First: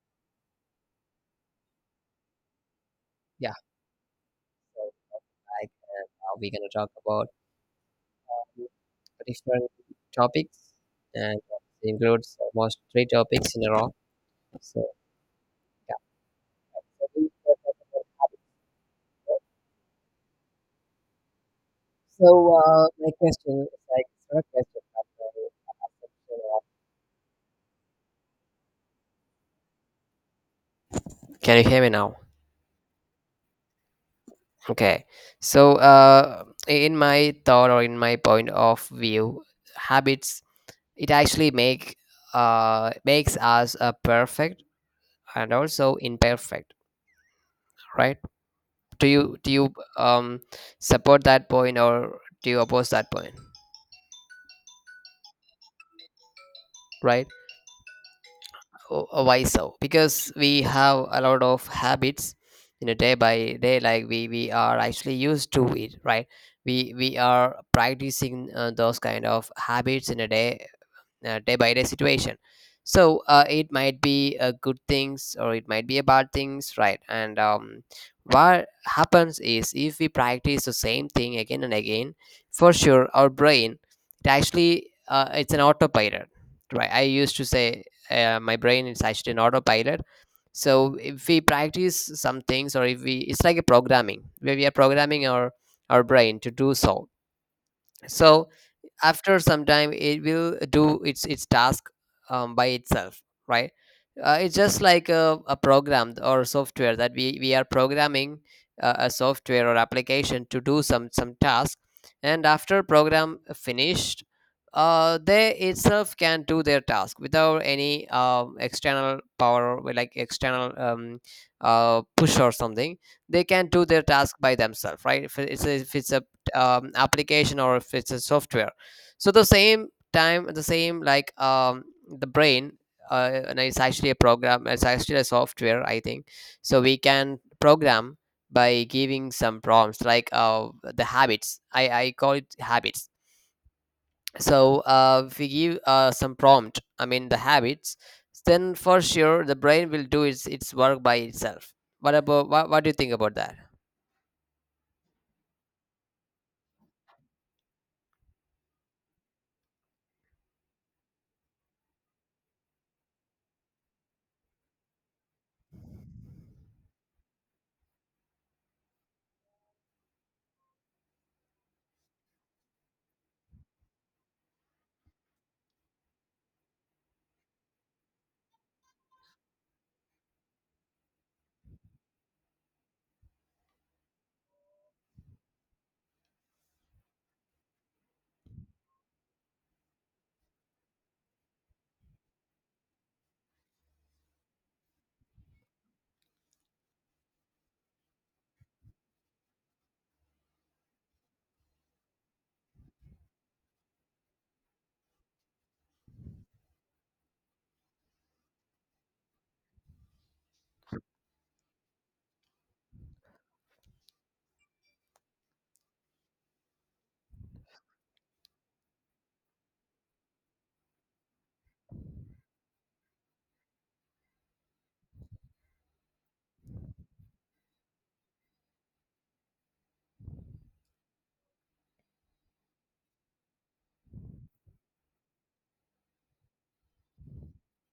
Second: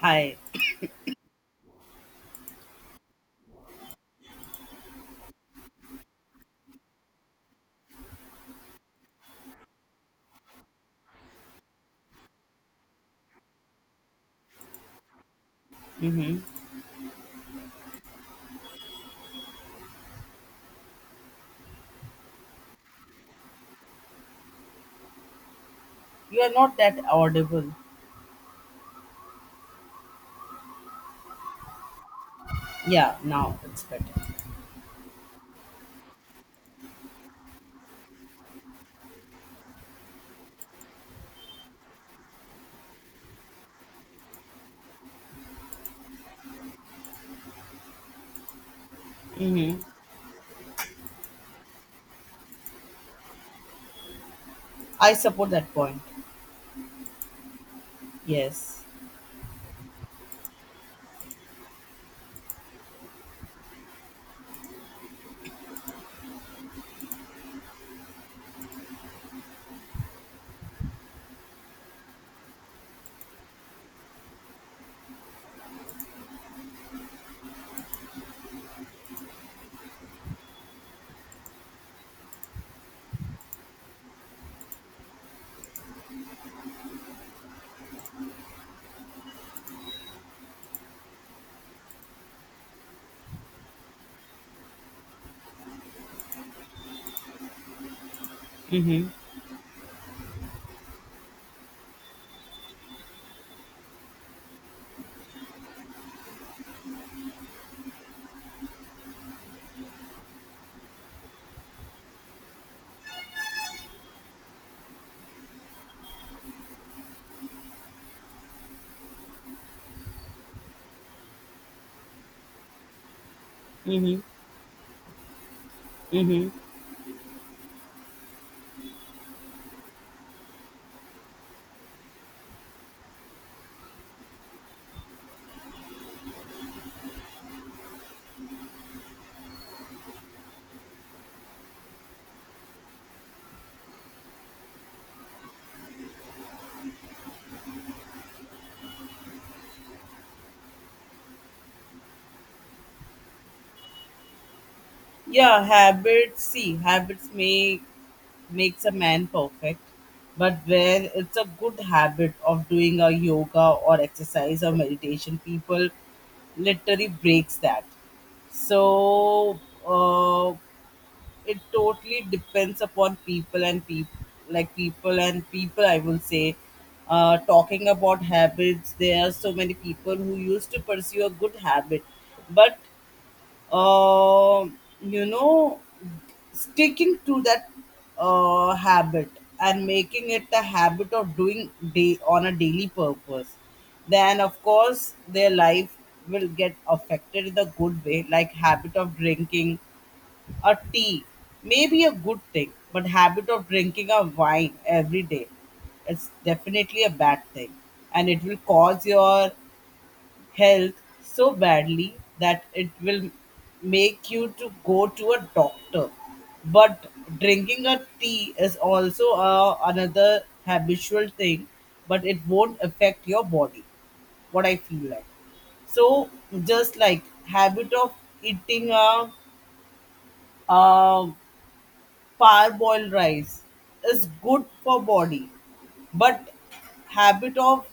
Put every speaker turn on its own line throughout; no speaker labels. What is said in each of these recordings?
Hi.
Yeah, so like we're gonna talk about different topics, and it includes almost three topics in a row. So yeah.
Mm-hmm.
So we will talk about habits first. So, my question is like it's not a question.
You are
but,
not that audible.
Can you hear me now?
Yeah, now it's better.
Okay. So in my thought or in my point of view, habits it actually makes us perfect and also imperfect, right? do you do you
Mm-hmm.
um support that point, or do you oppose that point,
I support that point.
right?
Yes.
Why so? Because we have a lot of habits, day by day, like we are actually used to it, right? We are practicing those kind of habits in a day, day by day situation. So it might be a good things or it might be a bad things, right? And what happens is if we practice the same thing again and again, for sure our brain, it actually it's an autopilot, right? I used to say, my brain is actually an autopilot. So if we practice some things, or if we it's like a programming where we are programming our brain to do so. So
Mm-hmm.
after some time, it will do its task by itself, right? It's just like a program or software that we are programming, a software or application to do some task. And after program finished, they itself can do their task without any external power, or like external push or something. They can do their
Mm-hmm.
task by themselves, right? if it's a, if it's a
Mm-hmm.
um, application, or if it's a software. So the same time, the same like the brain, and it's actually a program, it's actually a software, I think. So we can program by giving some prompts, like the habits. I call it habits. So we give some prompt, I mean, the habits, then for sure the brain will do its work by itself. What do you think about that?
Yeah, habits. See, habits may makes a man perfect, but where it's a good habit of doing a yoga or exercise or meditation, people literally breaks that. So, uh, it totally depends upon people and people like people and people I will say, talking about habits, there are so many people who used to pursue a good habit, but uh, you know sticking to that habit and making it a habit of doing day on a daily purpose, then of course their life will get affected in the good way, like habit of drinking a tea may be a good thing, but habit of drinking a wine every day, it's definitely a bad thing, and it will cause your health so badly that it will make you to go to a doctor. But drinking a tea is also a, another habitual thing, but it won't affect your body. What I feel like. So just like habit of eating a um Parboiled rice is good for body, but habit of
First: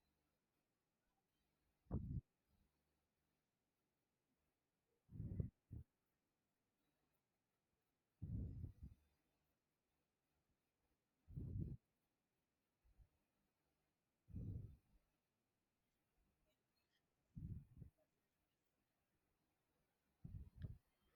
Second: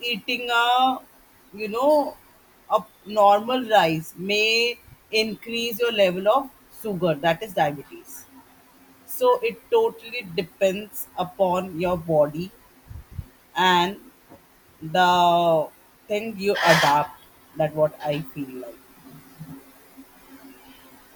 eating a you know a normal rice may increase your level of sugar, that is diabetes. So it totally depends upon your body and the thing you adapt. That what I feel like.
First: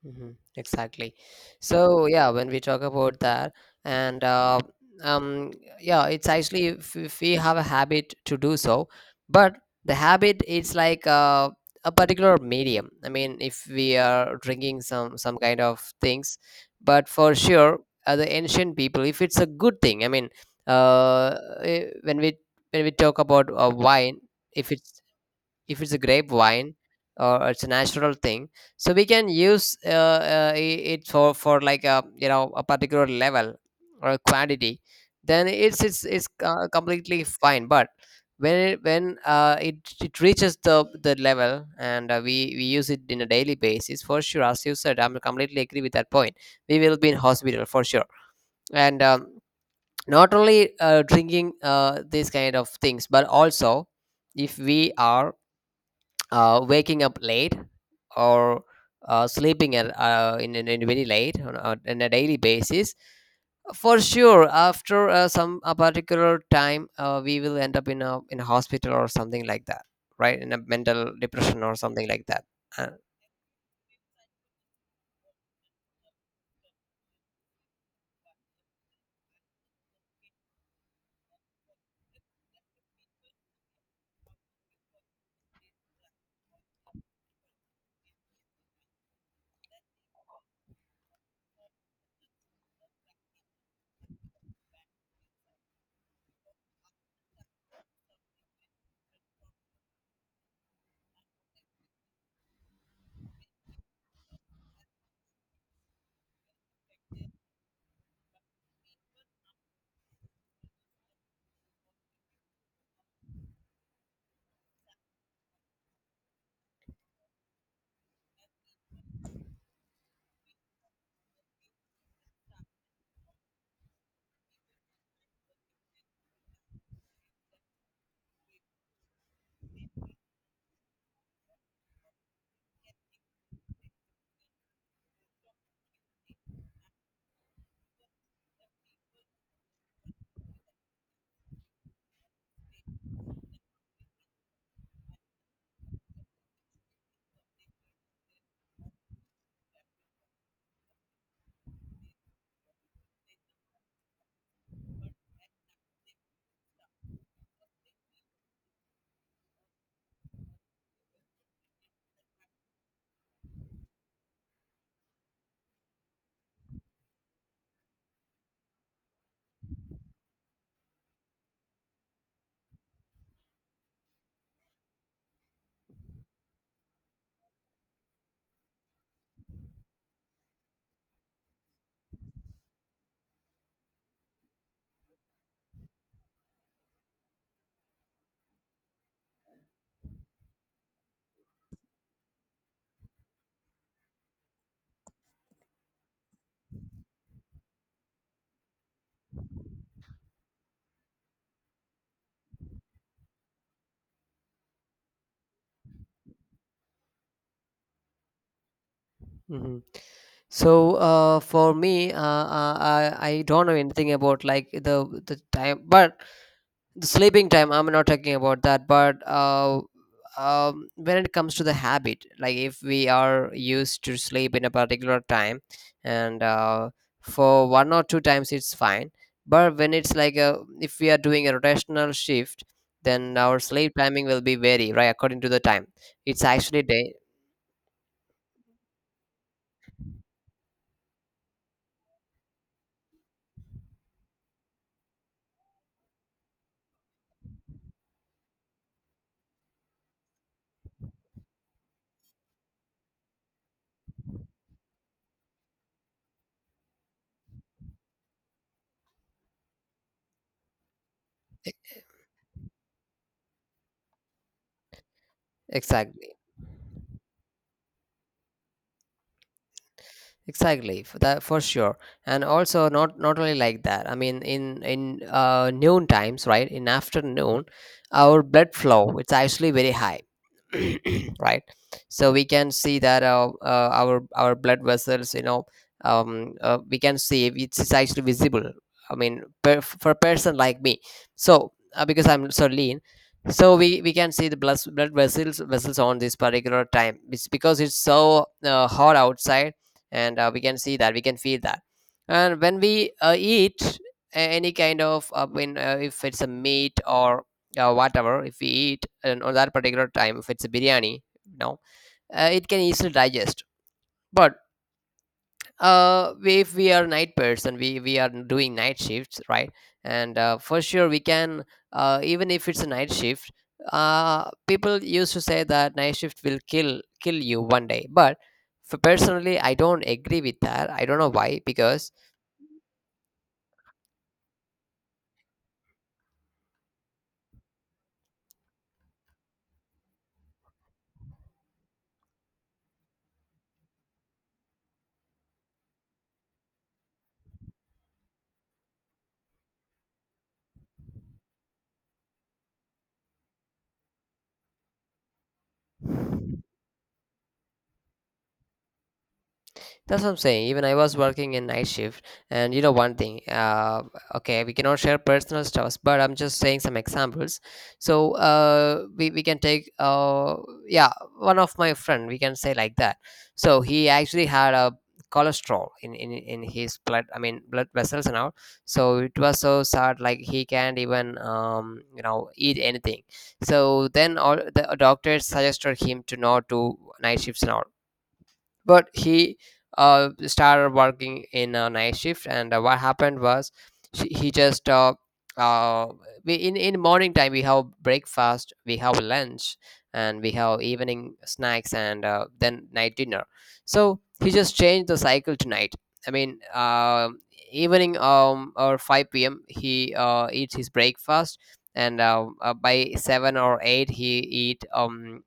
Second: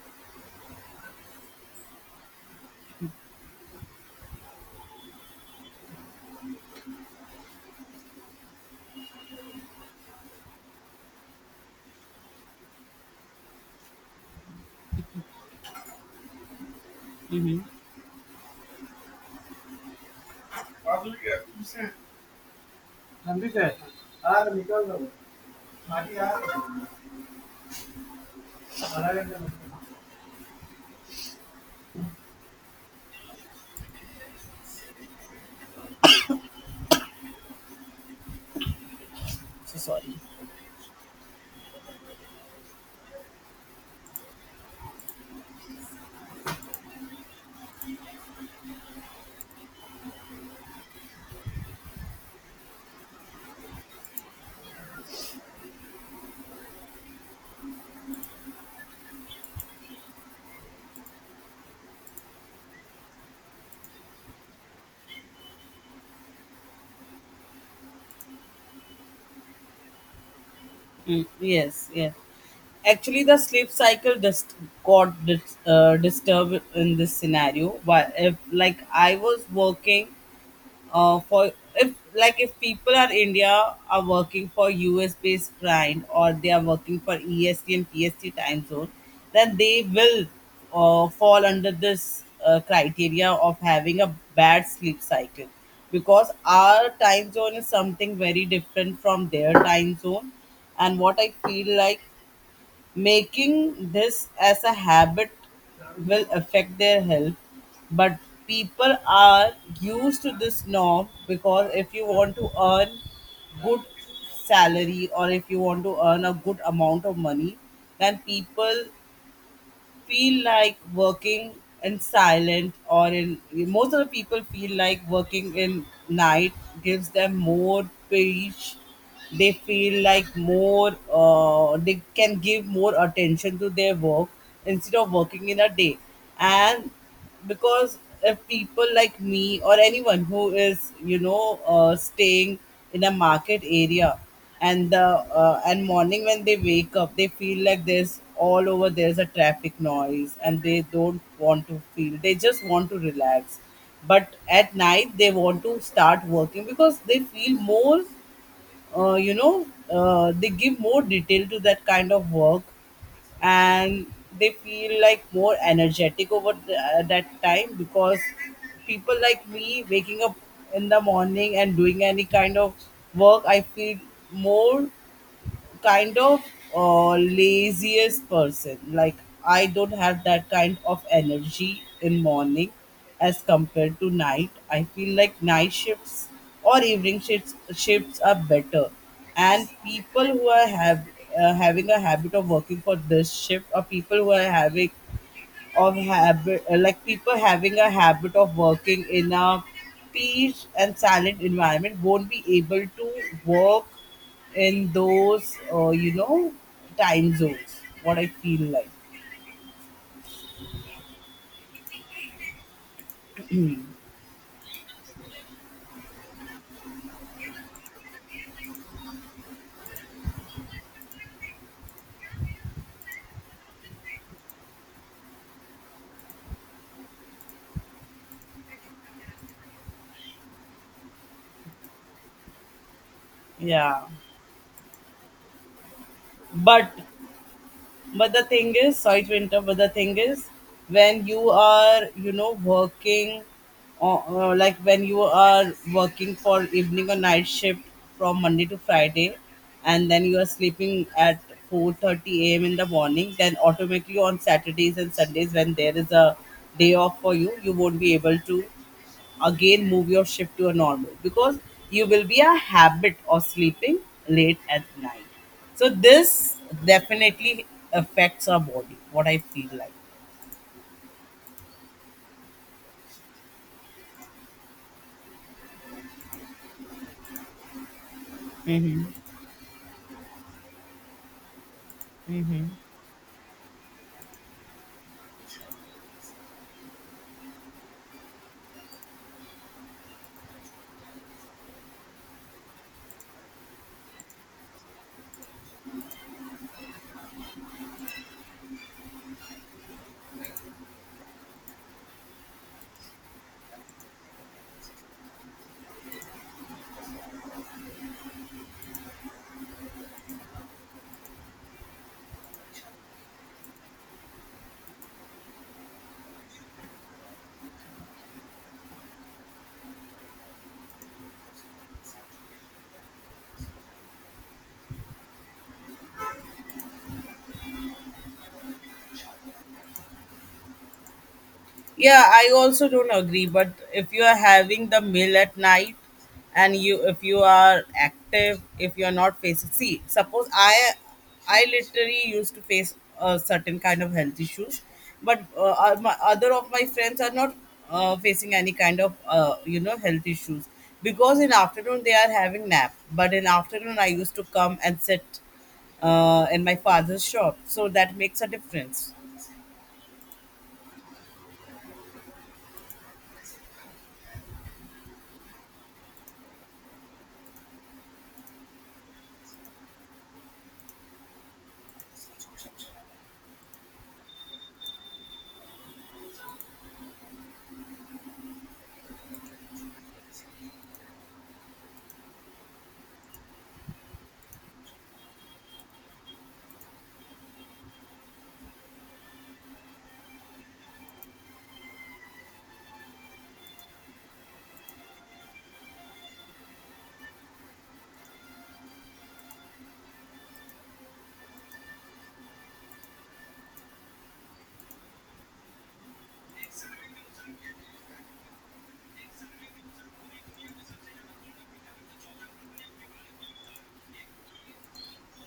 Mm-hmm. Exactly. So yeah, when we talk about that, and um, yeah, it's actually, if we have a habit to do so, but the habit is like a particular medium. I mean, if we are drinking some kind of things, but for
Mhm.
sure, the ancient people, if it's a good thing, I mean,
काफी
uh, when we talk about wine, if it's if it's a grapevine, or it's a natural thing, so we can
So
use it for like a, a particular level or a quantity, then it's completely fine. But when it, when uh, it
sorry.
it reaches the level, and we use it in a daily basis, for sure, as you said, I'm completely agree with that point. We will be in hospital for sure. And not only drinking these kind of things, but also, if we are waking up late, or sleeping in very late, on a daily basis, for sure after some a particular time, we will end up in a hospital or something like that, right? In a mental
Mm,
depression or
yes,
something
yeah.
like that. Uh,
Actually, the sleep cycle just got disturbed in this scenario. But if like I was working for, if like if people are India are working for US based client or they are working for EST and PST time zone, then they will fall under this criteria of having a bad sleep cycle, because our time zone is something very different from their time zone, and what I feel like, making this as a habit will affect their health, but people are used to this norm, because if you want to earn good salary or if you want to earn a good amount of money, then people feel like working in silent or in, most of the people feel like working in night gives them more peace. They feel like more, they can give more attention to their work instead of working in a day. And because if people like me or anyone who is, staying in a market area and the, and morning when they wake up, they feel like there's all over, there's a traffic noise and they don't want to feel, they just want to relax. But at night they want to start working because they feel more, uh, you know, they give more detail to that kind of work. And they feel like more energetic over the, that time, because people like me waking up in the morning and doing any kind of work, I feel more kind of laziest person. Like I don't have that kind of energy in morning as compared to night. I feel like night shifts or evening shifts are better. And people who are have having a habit of working for this shift, or people who are having of habit, like people having a habit of working in a peace and silent environment won't be able to work in those time zones, what I feel like.
hmm. So for me, I don't know anything about like the time, but the sleeping time. I'm not talking about that, but when it comes to the habit, like if we are used to sleep in a particular time, and for one or two times it's fine. But when it's like a if we are doing a rotational shift, then our sleep
Yeah,
timing will be vary right according to the time. It's actually
but
day.
But the thing is, sorry to interrupt, but the thing is, when you are, you know, working, or like when you are working for evening or night shift from Monday to Friday, and then you are sleeping at 4:30 a.m. in the morning, then automatically on Saturdays and Sundays, when there is a day off for you, you won't be able to again move your shift to a normal, because you will be a habit of sleeping late at night. So
Exactly.
this definitely affects our body, what I feel like.
Exactly, for that, for sure, and also not only like that. I mean, in noon times, right? In afternoon, our blood
Mm-hmm.
flow, it's actually very high, right? So we
Mm-hmm.
can see that, our blood vessels, we can see if it's actually visible. I mean, for a person like me, so because I'm so lean, so we can see the blood vessels on this particular time. It's because it's so hot outside, and we can see that, we can feel that. And when we eat any kind of, I mean, if it's a meat or whatever, if we eat. And on that particular time, if it's a biryani, no, it can easily digest. But if we are night person, we are doing night shifts, right? And for sure we can, even if it's a night shift, people used to say that night shift will kill you one day. But for personally, I don't agree with that. I don't know why, because.
Yeah, I also don't agree. But if you are having the meal at night, and you, if you are active, if you are not facing, see, suppose I literally used to face a certain kind of health issues, but my other of my friends are not facing any kind of health issues, because in afternoon they are having nap. But in afternoon I used to come and sit in
That's
my father's shop, so that makes a difference.
what I'm saying. Even I was working in night shift, and you know one thing. Okay, we cannot share personal stuffs, but I'm just saying some examples. So we can take, yeah, one of my friend we can say like that. So he actually had a cholesterol in in his blood. I mean, blood vessels and all. So it was so sad. Like, he can't even eat anything. So then all the doctors suggested him to not do night shifts and all, but he started working in a night shift. And what happened was, he just uh, we in morning time we have breakfast, we have lunch, and we have evening snacks, and then night dinner. So he just changed the cycle tonight, I mean, evening or 5 p.m he eats his breakfast, and by 7 or 8 he eat um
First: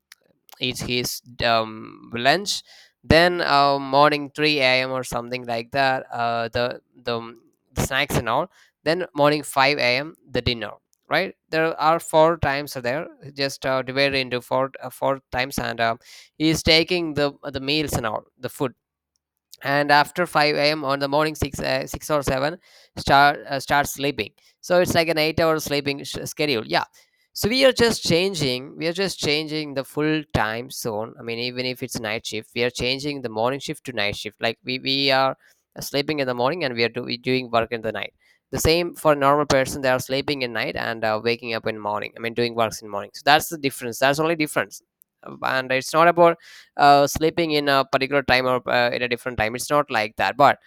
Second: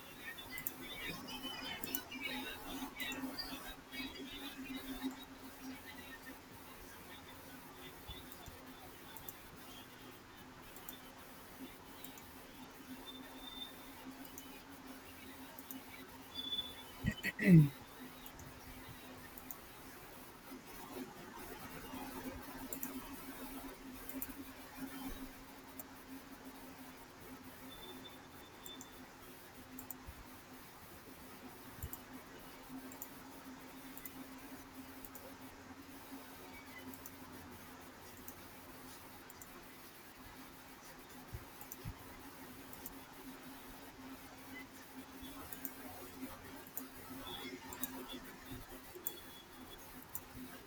eat his lunch, then morning 3 a.m or something like that, the snacks and all, then morning 5 a.m the dinner, right? There are four times are there, just divided into four times, and he is taking the meals and all the food. And after 5 a.m on the morning, 6, 6 or 7, start sleeping. So it's like an 8-hour sleeping schedule, yeah. So we are just changing the full time zone. I mean, even if it's night shift, we are changing the morning shift to night shift. Like, we are sleeping in the morning, and we doing work in the night. The same for a normal person, they are sleeping in night, and waking up in morning, I mean, doing works in morning. So that's the difference, that's only difference. And it's not about sleeping in a particular time, or in a different time. It's not like that, but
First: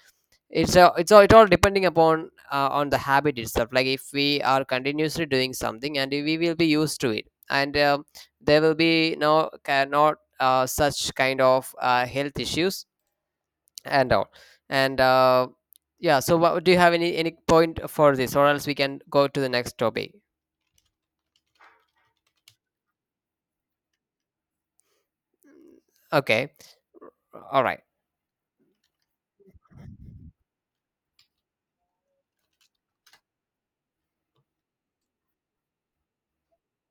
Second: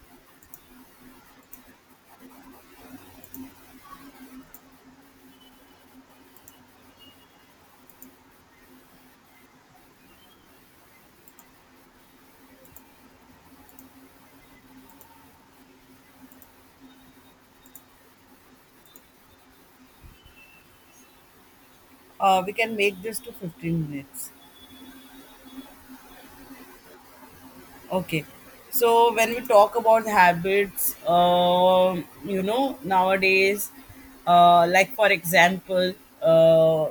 it all depending upon, on the habit itself. Like, if we are continuously doing something, and we will be used to it, and there will be no not such kind of health issues and all. And yeah, so, do you have any point for this, or else we can go to the next topic?
We can make this to 15 minutes.
Okay, all right.
Okay. So when we talk about habits, you know, nowadays, like for example, uh,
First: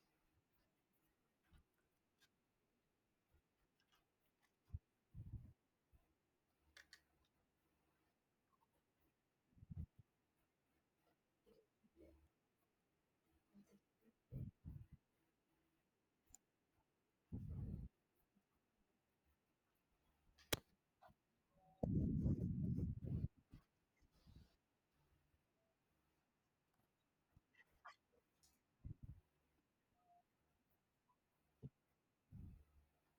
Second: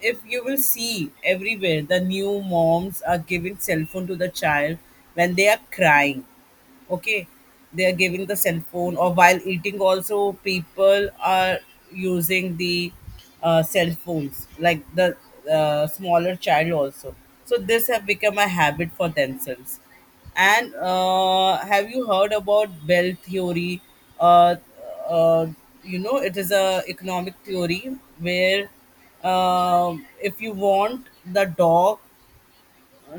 if you will see everywhere, the new moms are giving cell phone to the child when they are crying. Okay, they are giving the cell phone, or while eating also people are using the cell phones, like the smaller child also. So this have become a habit for themselves. And have you heard about Bell theory? uh, uh, you know, it is a economic theory where, if you want the dog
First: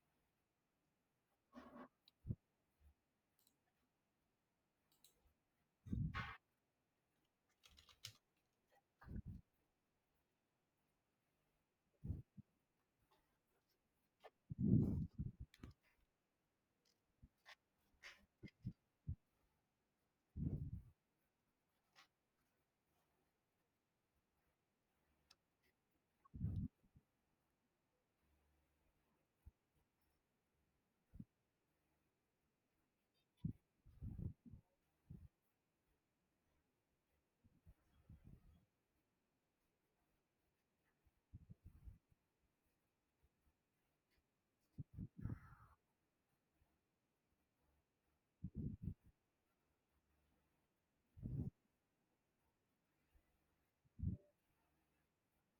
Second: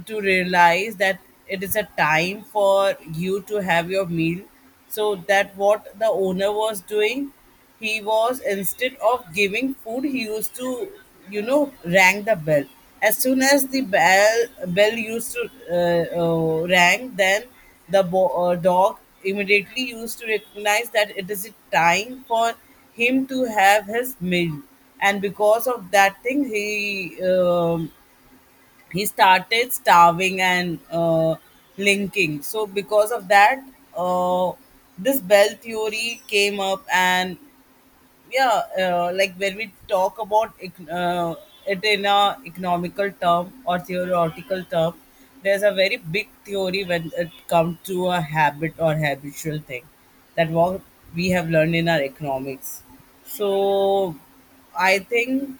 to realize that it is a time for you to have your meal, so that what the owner was doing, he was, instead of giving food, he used to, you know, rang the bell. As soon as the bell used to rang, then the dog immediately used to recognize that it is a time for him to have his meal. And because of that thing, he started starving and linking. So because of that, uh, this Bell theory came up. And yeah, like when we talk about it in a economical term or theoretical term, there's a very big theory when it comes to a habit or habitual thing, that what we have learned in our economics. So I think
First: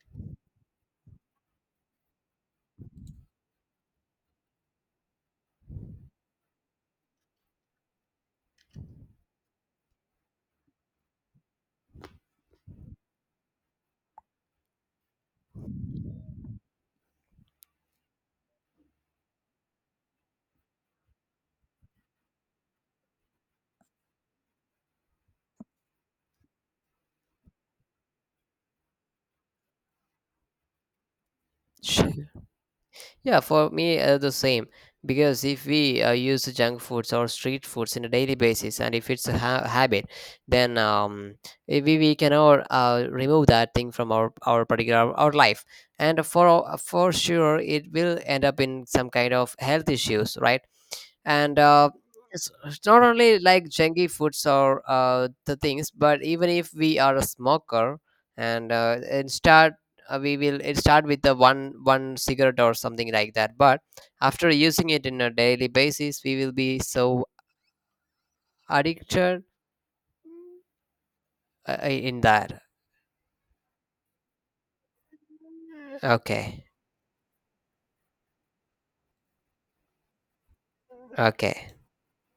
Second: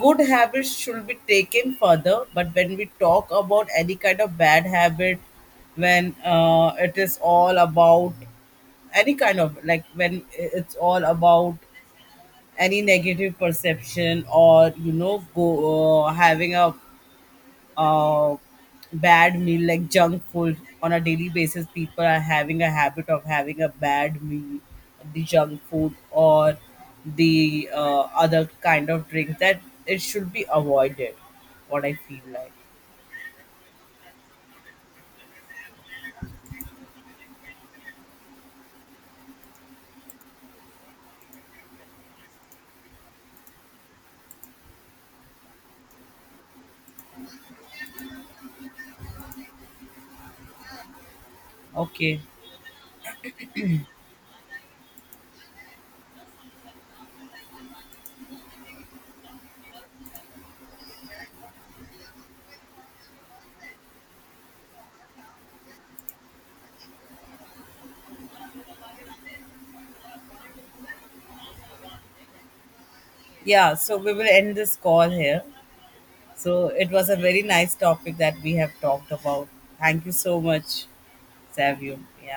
good habits should be taken further, but when we talk about any kind of bad habit, when it is all about any kind of, like when it's all about any negative perception, or you know, go having a uh, bad meal like junk food on a daily basis, people are having a habit of having a bad meal, the junk food or the other kind of drink, that it should be avoided, what I feel like.
Yeah, for me, the same. Because if we use junk foods or street foods in a daily basis, and if it's a habit, then, we cannot remove that thing from our particular our life. And for for sure, it will end up in some kind of health issues, right? And
Okay,
it's not only like junky foods or, the things, but even if we are a smoker, and start we will it start with the one cigarette or something like that, but after using it in a daily basis we will be so addicted, in that.
yeah, so we will end this call here.
Okay,
So it was a very nice topic that we have talked about. Thank you so much,
okay.
Savio. Yeah.